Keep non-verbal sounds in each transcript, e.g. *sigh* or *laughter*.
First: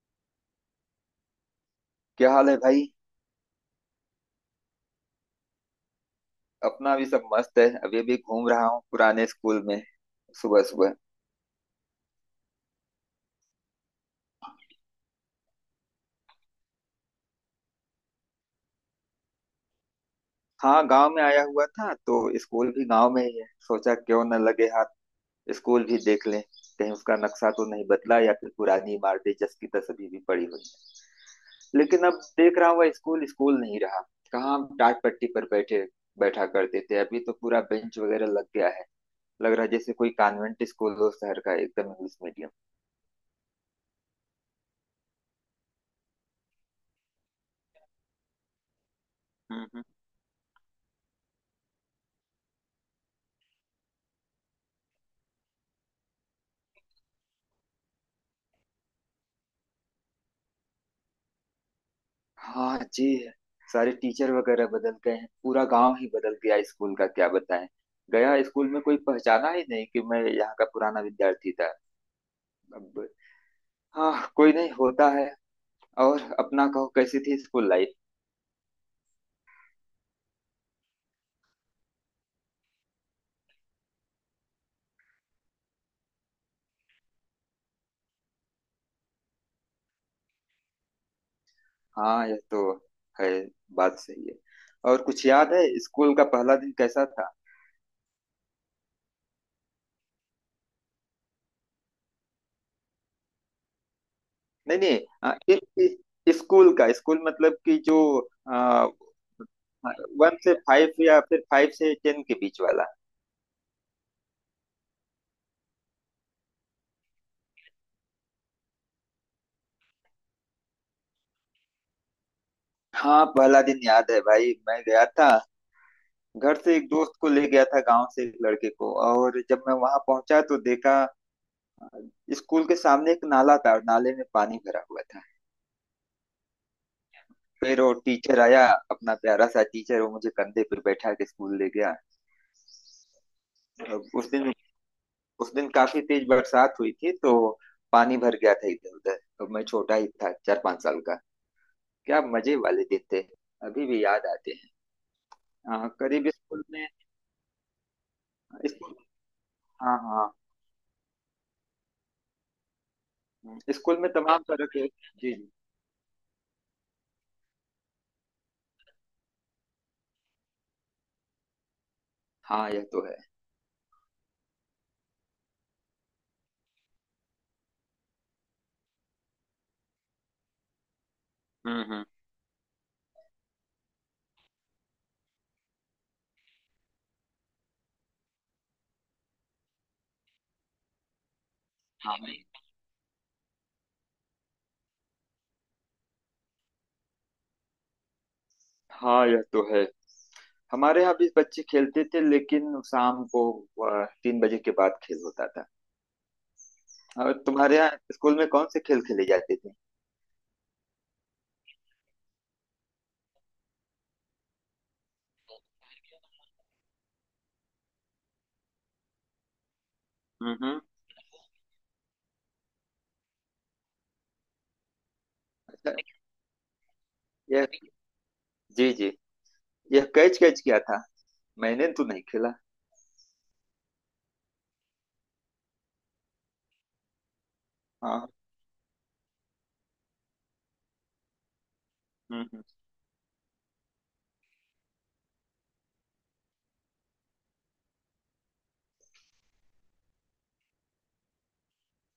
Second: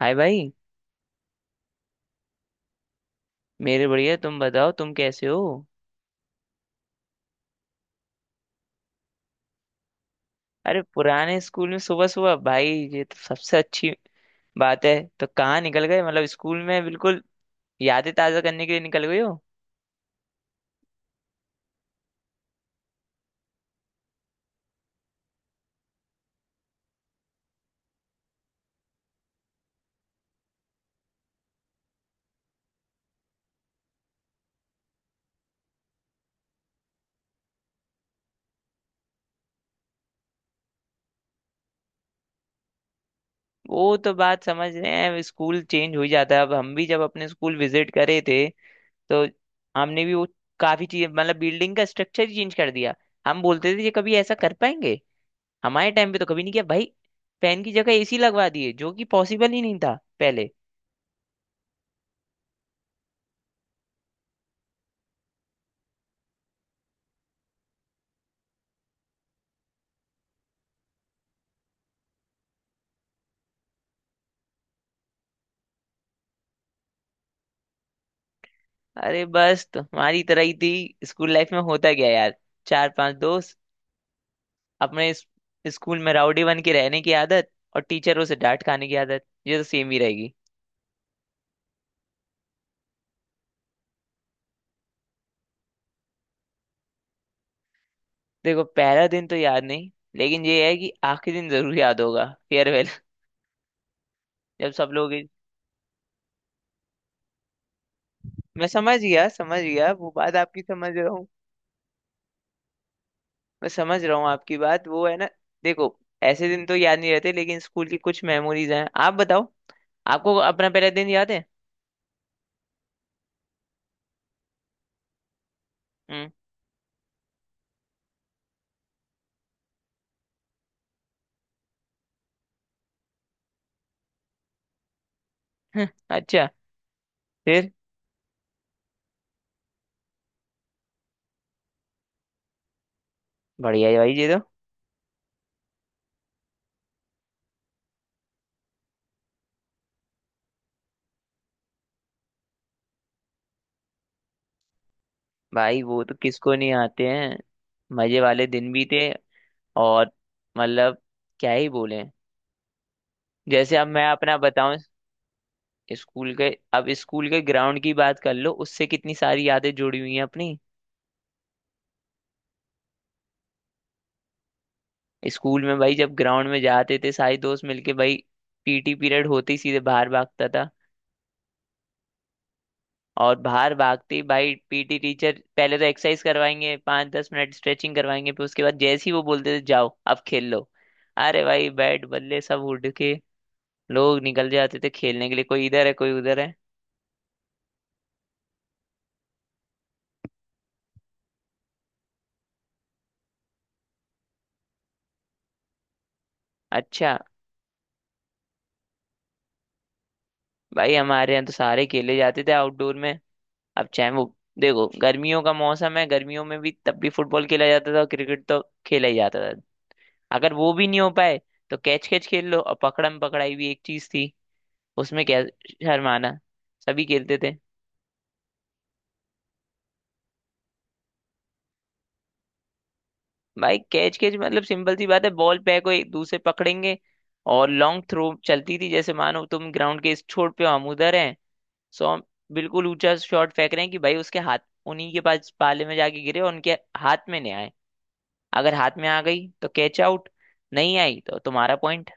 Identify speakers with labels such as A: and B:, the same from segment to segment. A: हाय भाई।
B: क्या हाल है भाई।
A: मेरे बढ़िया। तुम बताओ, तुम कैसे हो?
B: अपना भी सब मस्त है, अभी भी घूम रहा हूँ पुराने स्कूल में, सुबह
A: अरे
B: सुबह।
A: पुराने स्कूल में सुबह सुबह भाई! ये तो सबसे अच्छी बात है। तो कहाँ निकल गए? मतलब स्कूल में बिल्कुल यादें ताज़ा करने के लिए निकल गए हो?
B: हाँ, गांव में आया हुआ था तो स्कूल भी गांव में ही है, सोचा क्यों न लगे हाथ स्कूल भी देख लें। कहीं उसका नक्शा तो नहीं बदला या फिर पुरानी इमारतें जस की तस अभी भी पड़ी हुई है, लेकिन अब देख रहा हुआ स्कूल स्कूल नहीं रहा। कहाँ हम टाट पट्टी पर बैठे बैठा करते थे, अभी तो पूरा बेंच वगैरह लग गया है। लग रहा है जैसे कोई कॉन्वेंट स्कूल हो शहर का, एकदम इंग्लिश मीडियम।
A: वो तो बात समझ रहे हैं, स्कूल चेंज हो ही जाता है। अब हम भी जब अपने स्कूल विजिट करे थे तो
B: हम्म, हम्म।
A: हमने भी वो काफ़ी चीज़, मतलब बिल्डिंग का स्ट्रक्चर ही चेंज कर दिया। हम बोलते थे ये कभी ऐसा कर पाएंगे? हमारे टाइम पे तो कभी नहीं किया भाई। फैन की जगह एसी लगवा दिए, जो कि पॉसिबल ही नहीं था पहले।
B: हाँ जी। सारे टीचर वगैरह बदल गए हैं, पूरा गांव ही बदल गया, स्कूल का क्या बताएं, गया स्कूल में कोई पहचाना ही नहीं कि मैं यहाँ का पुराना विद्यार्थी था। अब हाँ, कोई नहीं होता है। और अपना कहो, कैसी थी स्कूल लाइफ?
A: अरे बस तुम्हारी तरह ही थी। स्कूल लाइफ में होता क्या यार, चार पांच दोस्त, अपने स्कूल में राउडी बन के रहने की आदत और टीचरों से डांट खाने की आदत, ये तो सेम ही रहेगी।
B: हाँ यह तो है, बात सही है। और कुछ याद है, स्कूल का पहला दिन कैसा था?
A: देखो, पहला दिन तो याद नहीं, लेकिन ये है कि आखिरी दिन जरूर याद होगा। फेयरवेल *laughs* जब
B: नहीं
A: सब
B: नहीं
A: लोग।
B: स्कूल का, स्कूल मतलब कि जो
A: मैं
B: आ,
A: समझ गया, समझ गया, वो
B: वन
A: बात
B: से
A: आपकी समझ
B: फाइव
A: रहा
B: या
A: हूँ।
B: फिर 5 से 10 के बीच वाला।
A: मैं समझ रहा हूँ आपकी बात, वो है ना। देखो, ऐसे दिन तो याद नहीं रहते, लेकिन स्कूल की कुछ मेमोरीज हैं। आप बताओ, आपको अपना पहला दिन याद है?
B: हाँ पहला दिन याद है भाई, मैं गया था
A: हम्म।
B: घर से, एक दोस्त को ले गया था गांव से, एक लड़के को, और जब मैं वहां पहुंचा तो देखा अ, स्कूल के सामने एक नाला था और नाले में पानी भरा हुआ था।
A: *laughs* अच्छा। फिर?
B: फिर वो टीचर आया, अपना प्यारा सा टीचर, वो मुझे कंधे पे बैठा के स्कूल ले गया।
A: बढ़िया है
B: अब
A: भाई जी।
B: उस दिन, उस दिन काफी तेज बरसात हुई थी तो पानी भर गया था इधर उधर, तो मैं छोटा ही था, 4-5 साल का। क्या मजे वाले दिन थे, अभी भी याद आते हैं।
A: भाई
B: हाँ
A: वो तो
B: करीब
A: किसको
B: स्कूल
A: नहीं
B: में
A: आते हैं। मजे वाले दिन भी
B: स्कूल,
A: थे।
B: हाँ
A: और
B: हाँ।
A: मतलब क्या ही बोले। जैसे अब
B: स्कूल
A: मैं
B: में
A: अपना
B: तमाम तरह
A: बताऊं,
B: के जी जी।
A: स्कूल के, अब स्कूल के ग्राउंड की बात कर लो, उससे कितनी सारी यादें जुड़ी हुई हैं अपनी।
B: हाँ यह तो है।
A: स्कूल में भाई, जब ग्राउंड में जाते थे सारे दोस्त मिलके भाई, पीटी पीरियड होते ही सीधे बाहर भागता था।
B: हम्म, हम्म।
A: और बाहर भागते ही भाई पीटी टीचर पहले तो एक्सरसाइज करवाएंगे, 5-10 मिनट स्ट्रेचिंग करवाएंगे, फिर उसके बाद जैसे ही वो बोलते थे जाओ अब खेल लो। अरे भाई बैट
B: हम।
A: बल्ले सब उड़ के लोग निकल जाते थे खेलने के लिए, कोई इधर है कोई उधर है।
B: हाँ यह तो है। हमारे यहाँ भी बच्चे खेलते थे लेकिन शाम को 3 बजे के बाद खेल होता था।
A: अच्छा।
B: और तुम्हारे यहाँ स्कूल में कौन से खेल खेले जाते थे?
A: भाई हमारे यहाँ तो सारे खेले जाते थे आउटडोर में। अब चाहे वो, देखो गर्मियों का मौसम है, गर्मियों में भी तब भी फुटबॉल खेला जाता था, क्रिकेट तो खेला ही जाता था। अगर
B: हम्म,
A: वो भी नहीं हो पाए तो कैच कैच खेल लो। और पकड़म पकड़ाई भी एक चीज थी। उसमें क्या
B: अच्छा,
A: शर्माना, सभी खेलते थे।
B: यह जी जी, यह कैच कैच किया था मैंने तो नहीं खेला।
A: भाई कैच कैच मतलब सिंपल सी बात है, बॉल पे को एक दूसरे पकड़ेंगे। और लॉन्ग
B: हाँ।
A: थ्रो चलती थी। जैसे मानो तुम ग्राउंड के इस छोर पे हो, हम उधर हैं। सो हम
B: हम्म, हम्म।
A: बिल्कुल ऊंचा शॉट फेंक रहे हैं कि भाई उसके हाथ, उन्हीं के पास पाले में जाके गिरे और उनके हाथ में नहीं आए। अगर हाथ में आ गई तो कैच आउट, नहीं आई तो तुम्हारा पॉइंट।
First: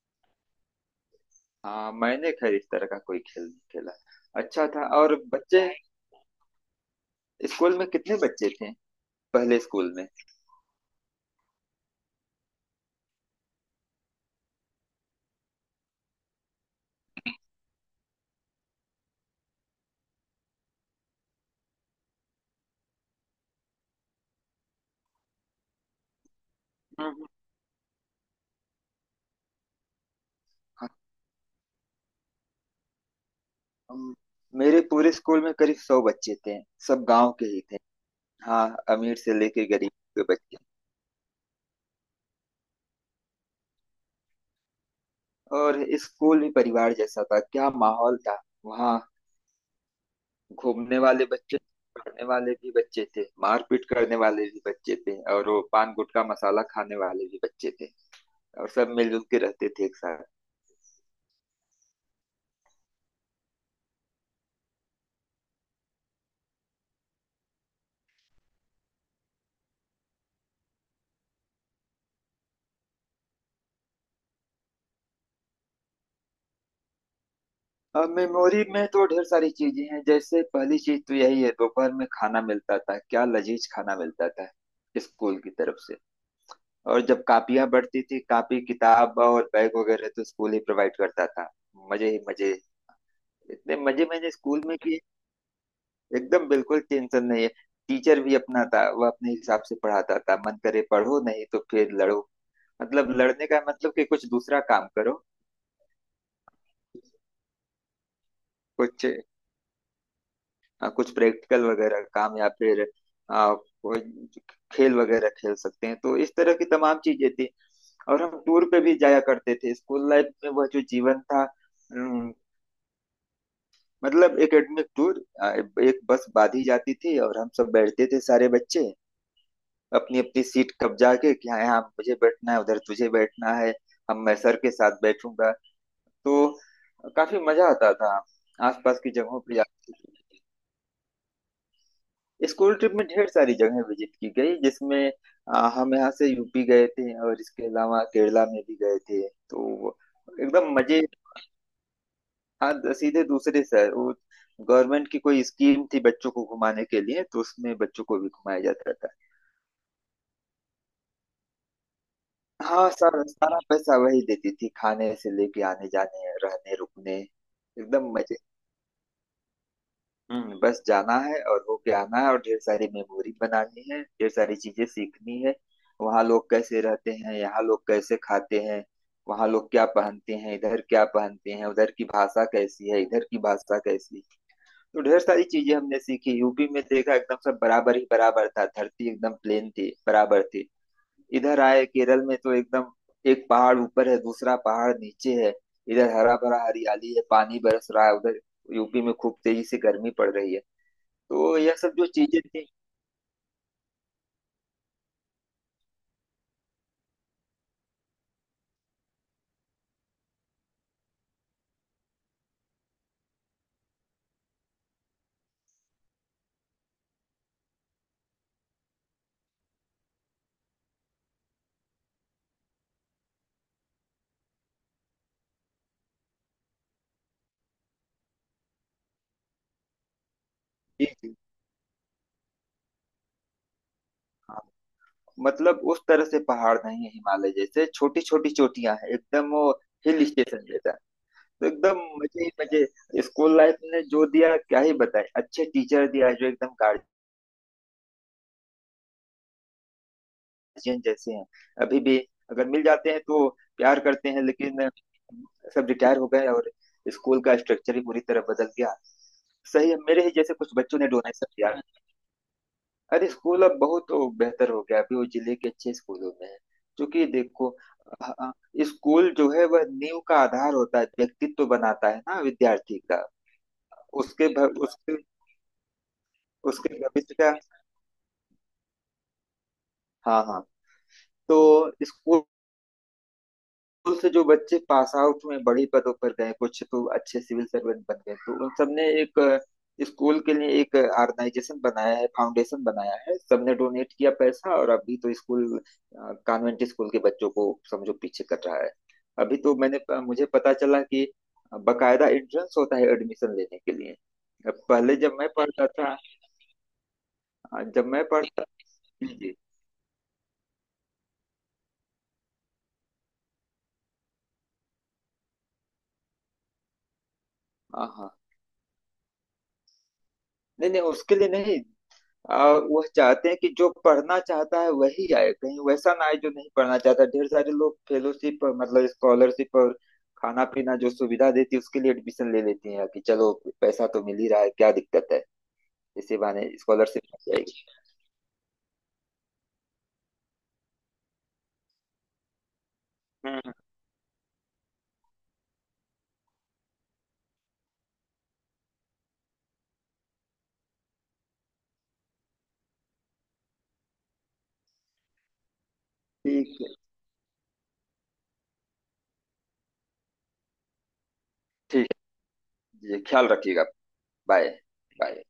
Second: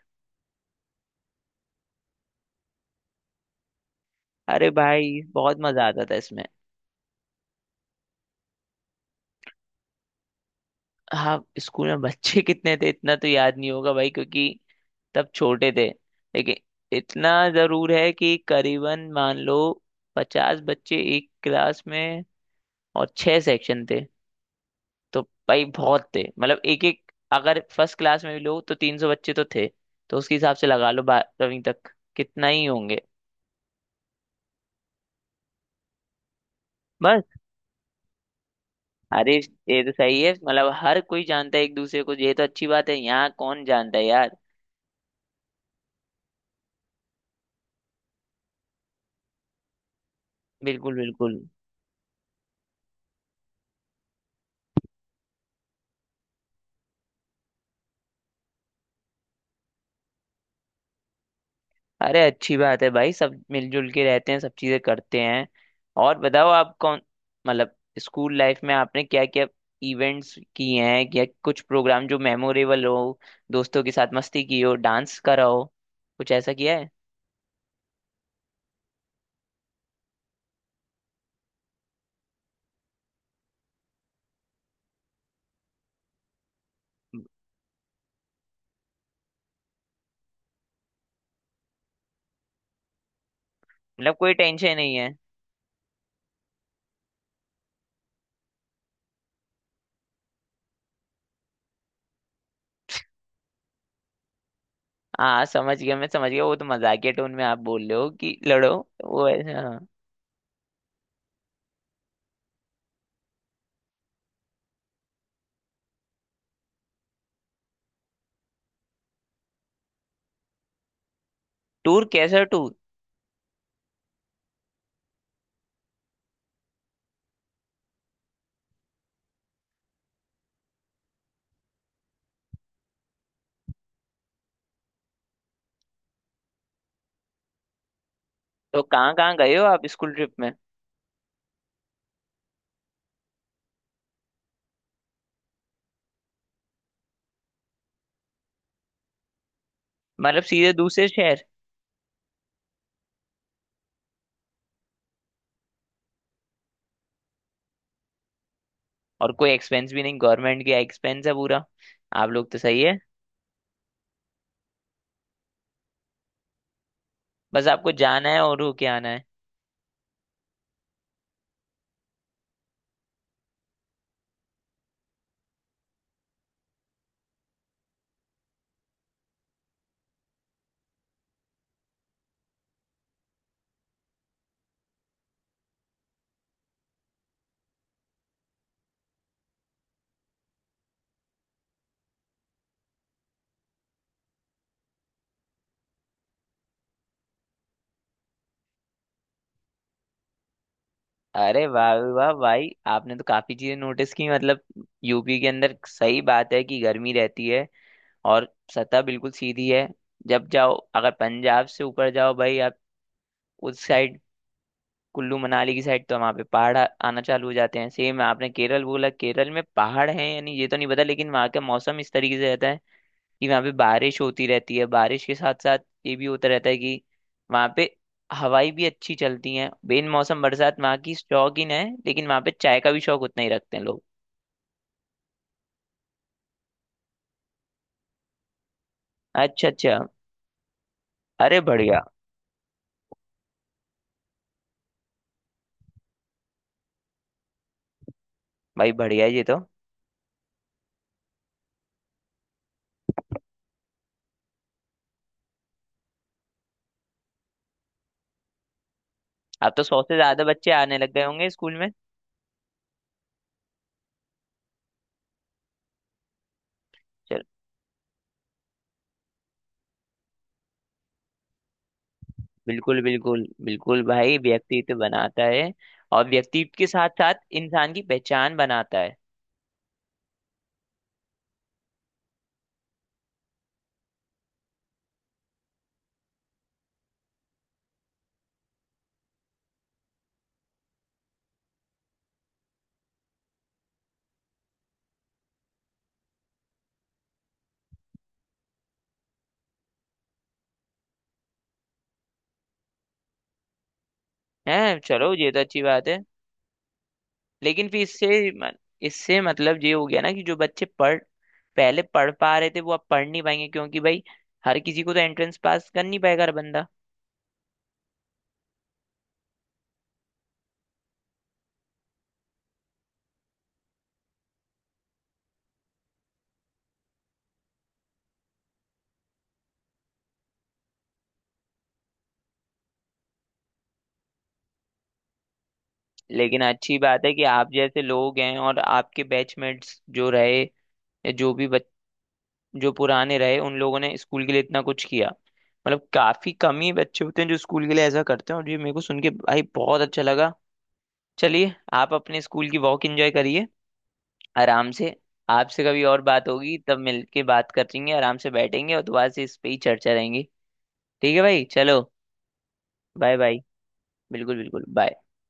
B: हाँ मैंने खैर इस तरह का कोई खेल नहीं खेला, अच्छा
A: अरे
B: था। और
A: भाई बहुत
B: बच्चे
A: मजा आता था इसमें।
B: स्कूल में कितने बच्चे थे, पहले स्कूल में?
A: हाँ, स्कूल में बच्चे कितने थे इतना तो याद नहीं होगा भाई, क्योंकि तब छोटे थे। लेकिन इतना जरूर है कि करीबन मान लो 50 बच्चे एक क्लास में और छह सेक्शन थे। तो भाई बहुत थे, मतलब एक
B: हम्म,
A: एक।
B: हम्म।
A: अगर फर्स्ट क्लास में भी लो तो 300 बच्चे तो थे। तो उसके हिसाब से लगा लो 12वीं तक कितना ही होंगे।
B: हम- मेरे पूरे स्कूल में करीब 100 बच्चे थे, सब
A: बस।
B: गांव के ही थे। हाँ अमीर
A: अरे
B: से लेके
A: ये
B: गरीब
A: तो सही
B: के
A: है,
B: बच्चे।
A: मतलब हर कोई जानता है एक दूसरे को, ये तो अच्छी बात है। यहाँ कौन जानता है यार।
B: और स्कूल भी परिवार जैसा था, क्या माहौल था वहाँ।
A: बिल्कुल,
B: घूमने वाले
A: बिल्कुल।
B: बच्चे, पढ़ने वाले भी बच्चे थे, मारपीट करने वाले भी बच्चे थे, और वो पान गुटखा मसाला खाने वाले भी बच्चे थे, और सब मिलजुल के रहते थे एक साथ।
A: अरे अच्छी बात है भाई, सब मिलजुल के रहते हैं, सब चीजें करते हैं। और बताओ, आप कौन, मतलब स्कूल लाइफ में आपने क्या क्या इवेंट्स किए हैं? या कुछ प्रोग्राम जो मेमोरेबल हो, दोस्तों के साथ मस्ती की हो, डांस करा हो, कुछ ऐसा किया है?
B: अब मेमोरी में तो ढेर सारी चीजें हैं, जैसे पहली चीज तो यही है, दोपहर में खाना मिलता था, क्या लजीज खाना मिलता था स्कूल की तरफ से। और जब कापियां बढ़ती थी, कापी किताब और बैग वगैरह तो स्कूल ही प्रोवाइड करता था, मजे ही मजे, इतने मजे
A: मतलब
B: मैंने
A: कोई
B: स्कूल
A: टेंशन
B: में
A: नहीं
B: किए।
A: है।
B: एकदम बिल्कुल टेंशन नहीं है। टीचर भी अपना था, वह अपने हिसाब से पढ़ाता था, मन करे पढ़ो नहीं तो फिर लड़ो। मतलब लड़ने का मतलब कि कुछ दूसरा काम करो,
A: हाँ, समझ गया, मैं समझ गया। वो तो मजाकिया टोन में आप बोल रहे हो कि लड़ो।
B: कुछ
A: वो ऐसा, हाँ।
B: कुछ प्रैक्टिकल वगैरह काम या फिर कोई खेल वगैरह खेल सकते हैं, तो इस तरह की तमाम चीजें थी। और हम टूर पे भी जाया करते थे स्कूल लाइफ में, वह जो जीवन था।
A: टूर? कैसा टूर?
B: मतलब एकेडमिक टूर, एक बस बांधी जाती थी और हम सब बैठते थे सारे बच्चे, अपनी अपनी सीट कब्जा के कि हाँ यहाँ मुझे बैठना है, उधर तुझे बैठना है, हम मैं सर के साथ बैठूंगा, तो काफी मजा आता था,
A: तो
B: आसपास की
A: कहाँ कहाँ
B: जगहों पे
A: गए हो आप
B: जाते
A: स्कूल ट्रिप
B: थे।
A: में?
B: स्कूल ट्रिप में ढेर सारी जगहें विजिट की गई, जिसमें हम यहाँ से यूपी गए थे और इसके अलावा केरला में भी गए थे, तो
A: मतलब सीधे
B: एकदम मजे।
A: दूसरे शहर।
B: हाँ सीधे दूसरे शहर, वो गवर्नमेंट की कोई स्कीम थी बच्चों को घुमाने के लिए तो उसमें बच्चों को भी घुमाया जाता था।
A: और कोई एक्सपेंस भी नहीं, गवर्नमेंट का एक्सपेंस है पूरा। आप लोग तो सही
B: हाँ
A: है।
B: सारा सारा पैसा वही देती थी, खाने से लेके आने जाने रहने रुकने
A: बस आपको
B: एकदम
A: जाना
B: मजे।
A: है और होके आना है।
B: हम्म, बस जाना है और होके आना है, और ढेर सारी मेमोरी बनानी है, ढेर सारी चीजें सीखनी है। वहाँ लोग कैसे रहते हैं, यहाँ लोग कैसे खाते हैं, वहाँ लोग क्या पहनते हैं, इधर क्या पहनते हैं, उधर की भाषा कैसी है, इधर की भाषा कैसी है। तो ढेर सारी चीजें हमने सीखी, यूपी में देखा एकदम सब बराबर ही बराबर था, धरती एकदम प्लेन थी, बराबर थी। इधर आए केरल में तो एकदम एक पहाड़ ऊपर है, दूसरा पहाड़ नीचे है, इधर हरा भरा हरियाली है, पानी बरस रहा है, उधर यूपी में खूब तेजी से गर्मी पड़ रही है, तो
A: अरे
B: यह
A: वाह
B: सब
A: वाह
B: जो
A: वाह
B: चीजें थी।
A: भाई, आपने तो काफी चीजें नोटिस की। मतलब यूपी के अंदर सही बात है कि गर्मी रहती है। और सतह बिल्कुल सीधी है। जब जाओ, अगर पंजाब से ऊपर जाओ भाई आप, उस साइड, कुल्लू मनाली की साइड, तो वहाँ पे पहाड़ आना चालू हो जाते हैं। सेम आपने केरल बोला, केरल में पहाड़ हैं यानी ये तो नहीं पता, लेकिन वहाँ का मौसम इस तरीके से रहता है कि वहाँ पे बारिश होती रहती है। बारिश के साथ साथ ये भी होता रहता है कि वहाँ पे हवाई भी अच्छी चलती हैं। बेन मौसम बरसात वहाँ
B: जी
A: की
B: जी
A: शौकीन है, लेकिन वहाँ पे चाय का भी शौक उतना ही रखते हैं लोग।
B: हाँ। मतलब उस तरह से पहाड़ नहीं है हिमालय जैसे, छोटी छोटी चोटियां हैं एकदम,
A: अच्छा,
B: वो
A: अच्छा।
B: हिल स्टेशन जैसा।
A: अरे
B: तो एकदम
A: बढ़िया।
B: मजे ही मजे, स्कूल लाइफ ने जो दिया क्या ही बताए, अच्छे टीचर दिया जो एकदम
A: भाई बढ़िया है ये तो।
B: जिन जैसे हैं, अभी भी अगर मिल जाते हैं तो प्यार करते हैं, लेकिन सब रिटायर हो गए और स्कूल का स्ट्रक्चर ही पूरी तरह बदल गया।
A: अब तो
B: सही है,
A: 100 से
B: मेरे ही
A: ज्यादा
B: जैसे कुछ
A: बच्चे आने
B: बच्चों ने
A: लग गए
B: डोनेशन
A: होंगे
B: किया।
A: स्कूल में।
B: अरे स्कूल अब बहुत तो बेहतर हो गया, अभी वो जिले के अच्छे स्कूलों में है, क्योंकि
A: चल।
B: देखो अ- अ, स्कूल जो है वह नींव का आधार होता है, व्यक्तित्व बनाता है ना विद्यार्थी
A: बिल्कुल,
B: का,
A: बिल्कुल, बिल्कुल भाई, व्यक्तित्व
B: उसके,
A: बनाता है। और व्यक्तित्व के
B: उसके
A: साथ साथ
B: भविष्य का।
A: इंसान की पहचान बनाता है।
B: हाँ हाँ। तो स्कूल स्कूल से जो बच्चे पास आउट में बड़ी पदों पर गए, कुछ तो अच्छे सिविल सर्वेंट बन गए, तो उन सबने एक, स्कूल के लिए एक ऑर्गेनाइजेशन बनाया है, फाउंडेशन बनाया है, सबने डोनेट किया पैसा, और अभी तो स्कूल कॉन्वेंट स्कूल के बच्चों को समझो पीछे कर रहा है। अभी तो मैंने मुझे पता चला कि बकायदा एंट्रेंस होता है एडमिशन लेने के लिए। अब
A: हैं,
B: पहले जब
A: चलो
B: मैं
A: ये तो अच्छी
B: पढ़ता
A: बात
B: था
A: है। लेकिन फिर
B: जब मैं पढ़ता जी
A: इससे
B: जी।
A: मतलब ये हो गया ना कि जो बच्चे पढ़ पहले पढ़ पा रहे थे वो अब पढ़ नहीं पाएंगे, क्योंकि भाई हर किसी को तो एंट्रेंस पास कर नहीं पाएगा हर बंदा।
B: हाँ हाँ। नहीं नहीं उसके लिए नहीं, वह चाहते हैं कि जो पढ़ना चाहता है वही आए, कहीं वैसा ना आए जो नहीं पढ़ना चाहता, ढेर सारे लोग फेलोशिप और मतलब स्कॉलरशिप और खाना पीना जो सुविधा देती है उसके लिए एडमिशन ले लेती हैं, कि चलो पैसा तो मिल ही रहा है, क्या दिक्कत है, इसी
A: लेकिन
B: बहाने
A: अच्छी
B: स्कॉलरशिप
A: बात है कि
B: मिल
A: आप
B: जाएगी।
A: जैसे लोग हैं और आपके बैचमेट्स जो रहे, या जो पुराने
B: हम्म,
A: रहे, उन लोगों ने स्कूल के लिए इतना कुछ किया। मतलब काफी कम ही बच्चे होते हैं जो स्कूल के लिए ऐसा करते हैं, और ये मेरे को सुन के भाई बहुत अच्छा लगा। चलिए आप अपने स्कूल की वॉक एंजॉय करिए आराम से। आपसे कभी और बात होगी,
B: ठीक है।
A: तब मिलके बात करेंगे, आराम से बैठेंगे और दोबारा से इस पे ही चर्चा रहेंगी। ठीक है भाई, चलो।
B: ठीक है जी,
A: बाय
B: ख्याल
A: बाय।
B: रखिएगा।
A: बिल्कुल,
B: बाय
A: बिल्कुल, बाय।
B: बाय।